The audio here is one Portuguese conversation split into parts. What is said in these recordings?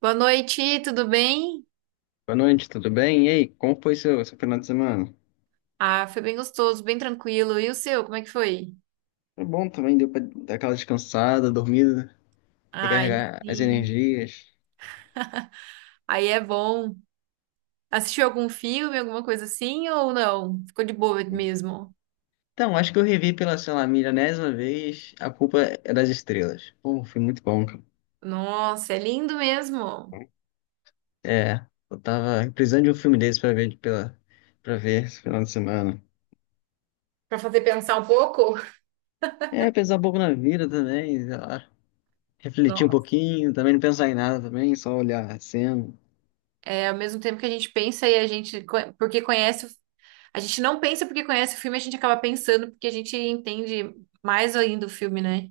Boa noite, tudo bem? Boa noite, tudo bem? E aí, como foi seu final de semana? Ah, foi bem gostoso, bem tranquilo. E o seu, como é que foi? Foi bom também, deu pra dar aquela descansada, dormida, Ai, recarregar as sim. energias. Aí é bom. Assistiu algum filme, alguma coisa assim ou não? Ficou de boa mesmo? Então, acho que eu revi pela, sei lá, milionésima vez A Culpa é das Estrelas. Pô, foi muito bom, cara. Nossa, é lindo mesmo. É, eu tava precisando de um filme desse pra ver, pra ver esse final de semana. Pra fazer pensar um pouco? É, pensar um pouco na vida também, sei lá, refletir um Não. pouquinho, também não pensar em nada também, só olhar a cena. É ao mesmo tempo que a gente pensa e a gente não pensa porque conhece o filme, a gente acaba pensando porque a gente entende mais ainda o filme, né?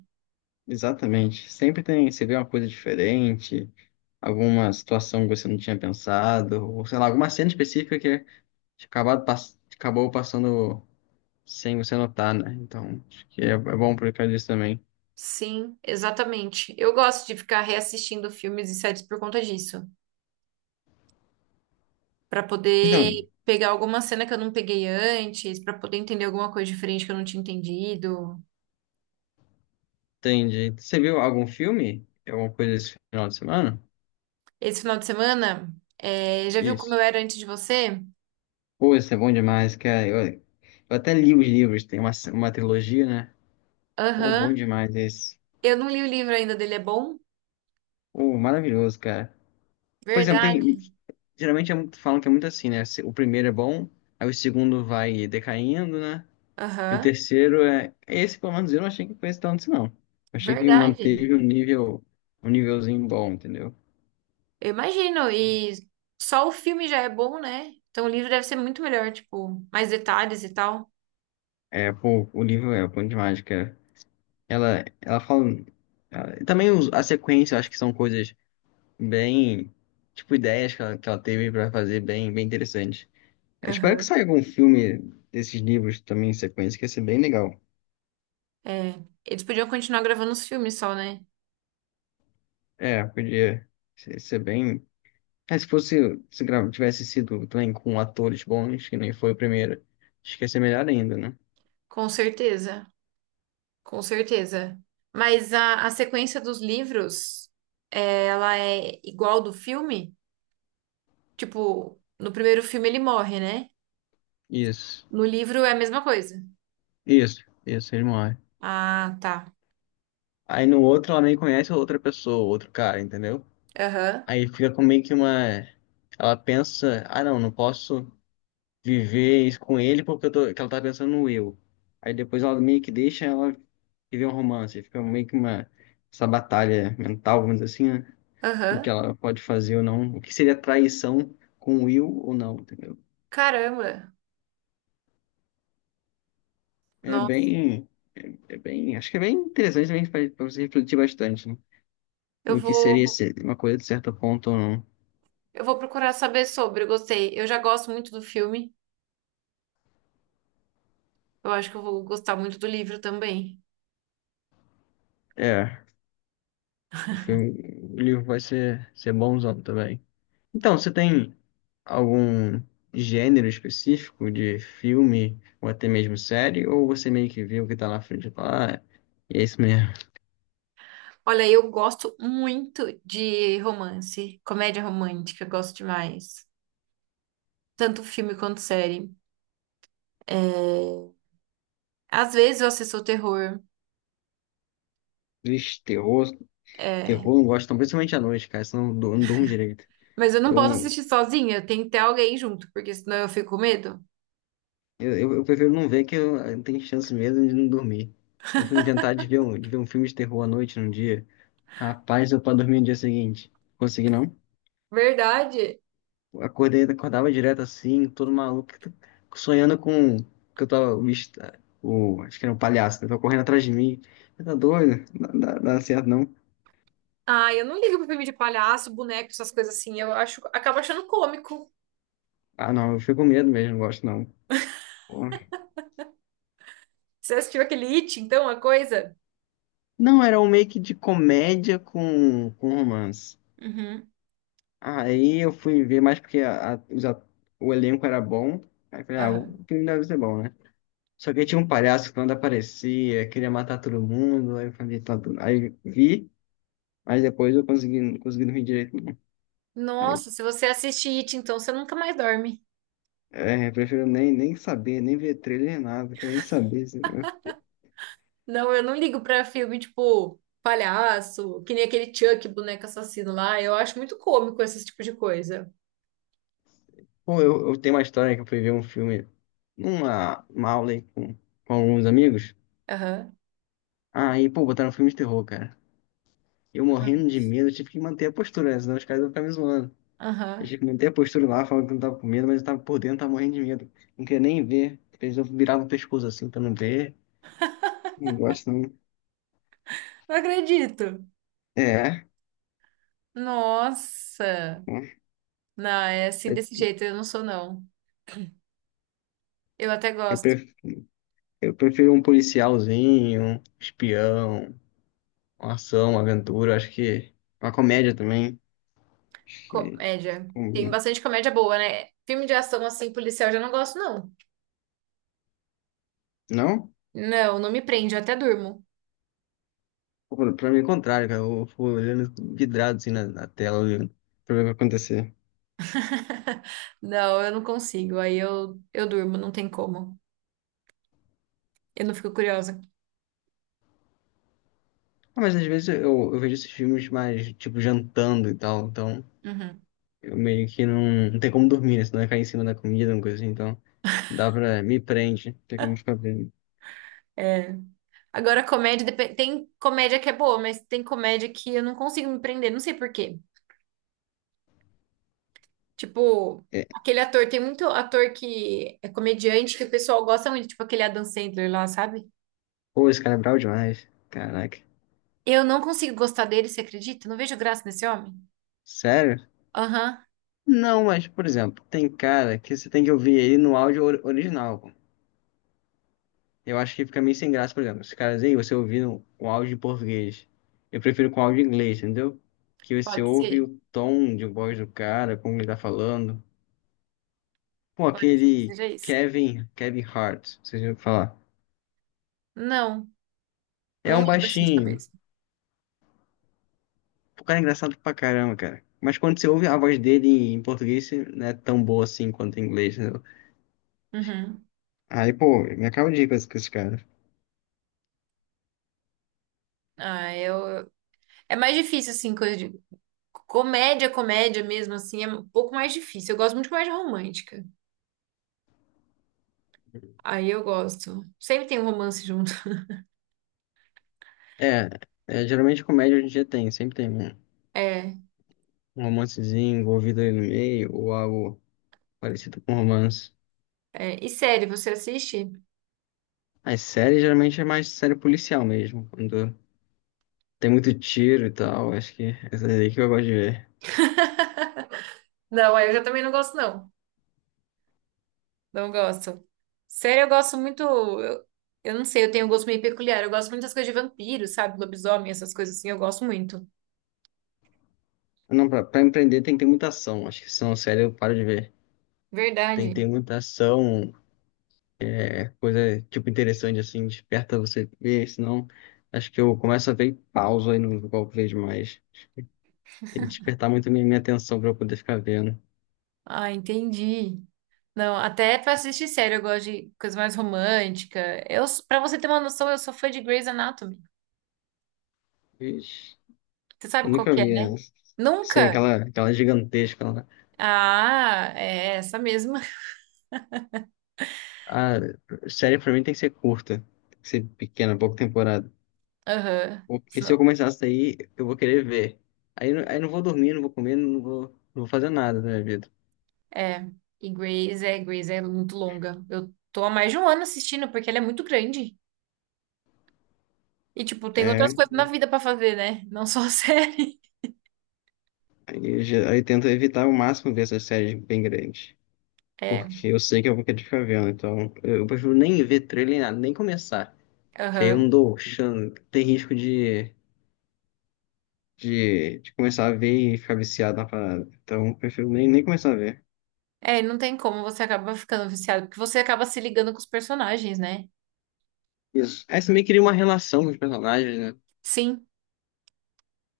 Exatamente. Sempre tem, você vê uma coisa diferente, alguma situação que você não tinha pensado, ou sei lá, alguma cena específica que acabou passando sem você notar, né? Então, acho que é bom por causa disso também. Sim, exatamente. Eu gosto de ficar reassistindo filmes e séries por conta disso, para poder Então, pegar alguma cena que eu não peguei antes, para poder entender alguma coisa diferente que eu não tinha entendido. entendi. Você viu algum filme? Alguma coisa esse final de semana? Esse final de semana, é, já viu como eu Isso. era antes de você? Pô, isso é bom demais, cara. Eu até li os livros, tem uma trilogia, né? Pô, bom Aham. demais esse. Eu não li o livro ainda dele, é bom? Pô, maravilhoso, cara. Por exemplo, tem, Verdade. geralmente é muito, falam que é muito assim, né? Se- O primeiro é bom, aí o segundo vai decaindo, né? E o Aham. terceiro é. é Esse, pelo menos, eu não achei que foi esse tanto, assim, não. Eu achei que Verdade. manteve um nível, um nívelzinho bom, entendeu? Eu imagino. E só o filme já é bom, né? Então o livro deve ser muito melhor, tipo, mais detalhes e tal. É, pô, o livro é o Ponto de Mágica. Ela fala. Ela- e também os- a sequência, eu acho que são coisas bem. Tipo, ideias que ela teve pra fazer bem, bem interessantes. Eu espero que Aham. saia algum filme desses livros também em sequência, que ia ser bem legal. É. Eles podiam continuar gravando os filmes só, né? É, podia ser bem. É, se fosse, se gra- tivesse sido também com atores bons, que nem foi o primeiro, acho que ia ser melhor ainda, né? Com certeza. Com certeza. Mas a sequência dos livros, é, ela é igual do filme? Tipo, no primeiro filme ele morre, né? Isso, No livro é a mesma coisa. isso, isso, ele morre. Ah, tá. Aí no outro ela nem conhece outra pessoa, outro cara, entendeu? Aham, Aí fica com meio que uma. Ela pensa, ah não, não posso viver isso com ele porque eu tô... que ela tá pensando no eu. Aí depois ela meio que deixa ela viver um romance, fica meio que uma. Essa batalha mental, vamos dizer assim, né? Do que aham. ela pode fazer ou não, o que seria traição com o Will ou não, entendeu? Caramba. É Nossa, bem, é bem, acho que é bem interessante também para você refletir bastante, né? eu No que seria vou, uma coisa de certo ponto ou não. eu vou procurar saber sobre. Eu gostei. Eu já gosto muito do filme. Eu acho que eu vou gostar muito do livro também. É, o filme, o livro vai ser bonzão também. Então, você tem algum gênero específico de filme ou até mesmo série, ou você meio que vê o que tá na frente e fala, ah, é isso mesmo. Olha, eu gosto muito de romance, comédia romântica, eu gosto demais. Tanto filme quanto série. É, às vezes eu assisto terror, Vixe, terror, é, terror eu não gosto, não, principalmente à noite, cara, senão eu não durmo direito. mas eu não posso Eu, assistir sozinha, tem que ter alguém junto, porque senão eu fico com medo. Eu prefiro não ver eu tenho chance mesmo de não dormir. Eu fui inventar de ver de ver um filme de terror à noite num dia. Rapaz, eu pra dormir no dia seguinte. Consegui não? Verdade. Acordei, acordava direto assim, todo maluco, sonhando com que eu tava. O, bicho tá- o- acho que era um palhaço, né? Tava correndo atrás de mim. Você tá doido? Não dá, dá certo, não. Ah, eu não ligo pra filme de palhaço, boneco, essas coisas assim. Eu acho, acabo achando cômico. Ah, não, eu fico com medo mesmo, não gosto não. Pô. Você assistiu aquele It, então, a coisa? Não, era um make de comédia com romance. Uhum. Aí eu fui ver mais porque a- os at- o elenco era bom. Aí eu falei, ah, Aham. o filme deve ser bom, né? Só que aí tinha um palhaço que quando aparecia, queria matar todo mundo. Aí eu falei, tá, tudo. Aí vi, mas depois eu consegui, não consegui dormir direito. Aí eu, Nossa, se você assiste It, então você nunca mais dorme. é, eu prefiro nem saber, nem ver trailer, nada, quero nem saber. Assim. Não, eu não ligo pra filme tipo palhaço, que nem aquele Chuck, boneco assassino lá. Eu acho muito cômico esse tipo de coisa. Pô, eu tenho uma história que eu fui ver um filme numa uma aula aí com alguns amigos. Aham. Aí, pô, botaram um filme de terror, cara. Eu morrendo de medo, tive que manter a postura, né? Senão os caras iam ficar me zoando. A Aham. gente mantei a postura lá, falando que não tava com medo, mas eu tava por dentro, tava morrendo de medo. Não queria nem ver. Eles viravam o pescoço assim pra não ver. Não gosto, não. Não acredito. É. Nossa! Né? Não, é assim Eu, desse jeito, eu não sou, não. Eu até eu gosto. pref- eu prefiro um policialzinho, um espião, uma ação, uma aventura. Acho que uma comédia também. Acho que. Comédia. Tem Combina. bastante comédia boa, né? Filme de ação, assim, policial, eu já não gosto, não. Não? Não, não me prende, eu até durmo. Pô, pra mim é o contrário, cara. Eu fico olhando vidrado assim na tela, olhando pra ver o que vai acontecer. Não, eu não consigo. Aí eu durmo, não tem como. Eu não fico curiosa. Ah, mas às vezes eu vejo esses filmes mais, tipo, jantando e tal, então. Uhum. Eu meio que não tem como dormir, né? Se não vai cair em cima da comida, uma coisa assim, então dá pra. Me prende, não tem como ficar vendo. É. Agora, comédia, tem comédia que é boa, mas tem comédia que eu não consigo me prender, não sei por quê. Tipo, É. aquele ator, tem muito ator que é comediante que o pessoal gosta muito, tipo aquele Adam Sandler lá, sabe? Pô, esse cara é brabo demais. Caraca. Eu não consigo gostar dele, você acredita? Não vejo graça nesse homem. Sério? Aham, Não, mas, por exemplo, tem cara que você tem que ouvir ele no áudio or- original. Pô. Eu acho que fica meio sem graça, por exemplo. Esses caras aí, você ouvindo o áudio em português. Eu prefiro com áudio em inglês, entendeu? Que você pode ouve ser. o tom de voz do cara, como ele tá falando. Pô, Pode ser que aquele seja isso. Kevin Hart, vocês já ouviram falar. Não, É não um lembro assim de baixinho. cabeça. O cara é engraçado pra caramba, cara. Mas quando você ouve a voz dele em português, você não é tão boa assim quanto em inglês, entendeu? Uhum. Aí, pô, me acaba de ir com esse cara. Ah, eu... É mais difícil, assim, coisa de... Comédia, comédia mesmo, assim, é um pouco mais difícil. Eu gosto muito de comédia romântica. Aí eu gosto. Sempre tem um romance junto. É, geralmente comédia hoje em dia tem, sempre tem É, um romancezinho envolvido aí no meio, ou algo parecido com romance. é. E série, você assiste? As séries geralmente é mais série policial mesmo, quando tem muito tiro e tal, acho que é essa aí que eu gosto de ver. Não, aí eu já também não gosto, não. Não gosto. Sério, eu gosto muito. Eu não sei, eu tenho um gosto meio peculiar. Eu gosto muito das coisas de vampiro, sabe? Lobisomem, essas coisas assim, eu gosto muito. Não, pra empreender tem que ter muita ação, acho que se não série eu paro de ver. Tem que Verdade. ter muita ação, é coisa, tipo, interessante, assim, desperta você ver, senão acho que eu começo a ver e pauso aí no qual vejo mais. Tem que despertar muito minha atenção pra eu poder ficar vendo. Ah, entendi. Não, até pra assistir sério, eu gosto de coisa mais romântica. Eu, pra você ter uma noção, eu sou fã de Grey's Anatomy. Ixi, Você sabe eu qual nunca que é, vi né? essa. Sei, Nunca? Aquela gigantesca lá. Ah, é essa mesma. A série pra mim tem que ser curta, tem que ser pequena, pouca temporada. Aham. Porque se eu Sno- começar a sair, eu vou querer ver. Aí eu não vou dormir, não vou comer, não vou fazer nada na minha vida. É. E Grey's é muito longa. Eu tô há mais de um ano assistindo, porque ela é muito grande. E, tipo, tem outras É, coisas na vida pra fazer, né? Não só a série. aí, eu já- aí eu tento evitar ao máximo ver essas séries bem grandes. É, Porque eu sei que eu vou querer ficar vendo, então eu prefiro nem ver trailer, nem nada, nem começar. Que aí eu aham. não dou chance, tem risco de começar a ver e ficar viciado na parada. Então eu prefiro nem começar a ver. É, não tem como, você acaba ficando viciado, porque você acaba se ligando com os personagens, né? Isso. Aí você meio que cria uma relação com os personagens, né? Sim,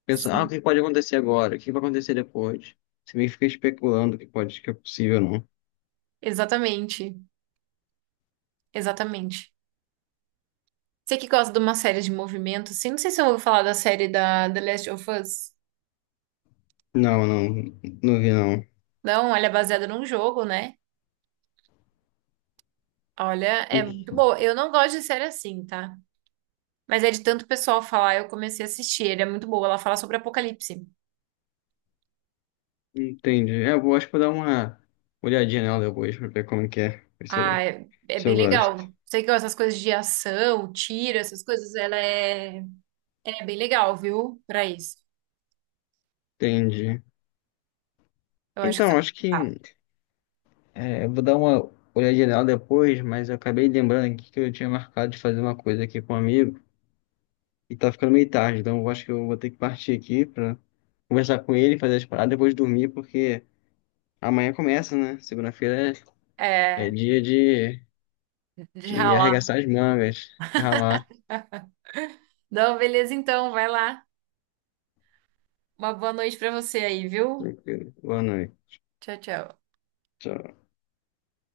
Pensa, ah, o sim. que pode acontecer agora? O que vai acontecer depois? Você meio que fica especulando o que pode, que é possível ou não. Exatamente, exatamente. Você que gosta de uma série de movimento, assim, não sei se eu ouvi falar da série da The Last of Us. Não vi não. Não, ela é baseada num jogo, né? Olha, é muito Hum, boa. Eu não gosto de série assim, tá? Mas é de tanto pessoal falar, eu comecei a assistir. Ele é muito boa. Ela fala sobre apocalipse. entendi. É, eu vou, acho que vou dar uma olhadinha nela depois pra ver como que é, ver se Ah, eu, é, é se bem eu gosto. legal. Sei que essas coisas de ação, tiro, essas coisas, ela é, é bem legal, viu? Pra isso. Entendi. Eu acho que você Então, vai acho que gostar. Eu vou dar uma olhada geral depois, mas eu acabei lembrando aqui que eu tinha marcado de fazer uma coisa aqui com um amigo e tá ficando meio tarde, então eu acho que eu vou ter que partir aqui pra conversar com ele, fazer as paradas, depois dormir, porque amanhã começa, né? Segunda-feira é É, dia de de ralar. arregaçar as mangas, de ralar. Não, beleza então, vai lá. Uma boa noite pra você aí, viu? Tranquilo. Boa noite. Tchau, tchau. Tchau.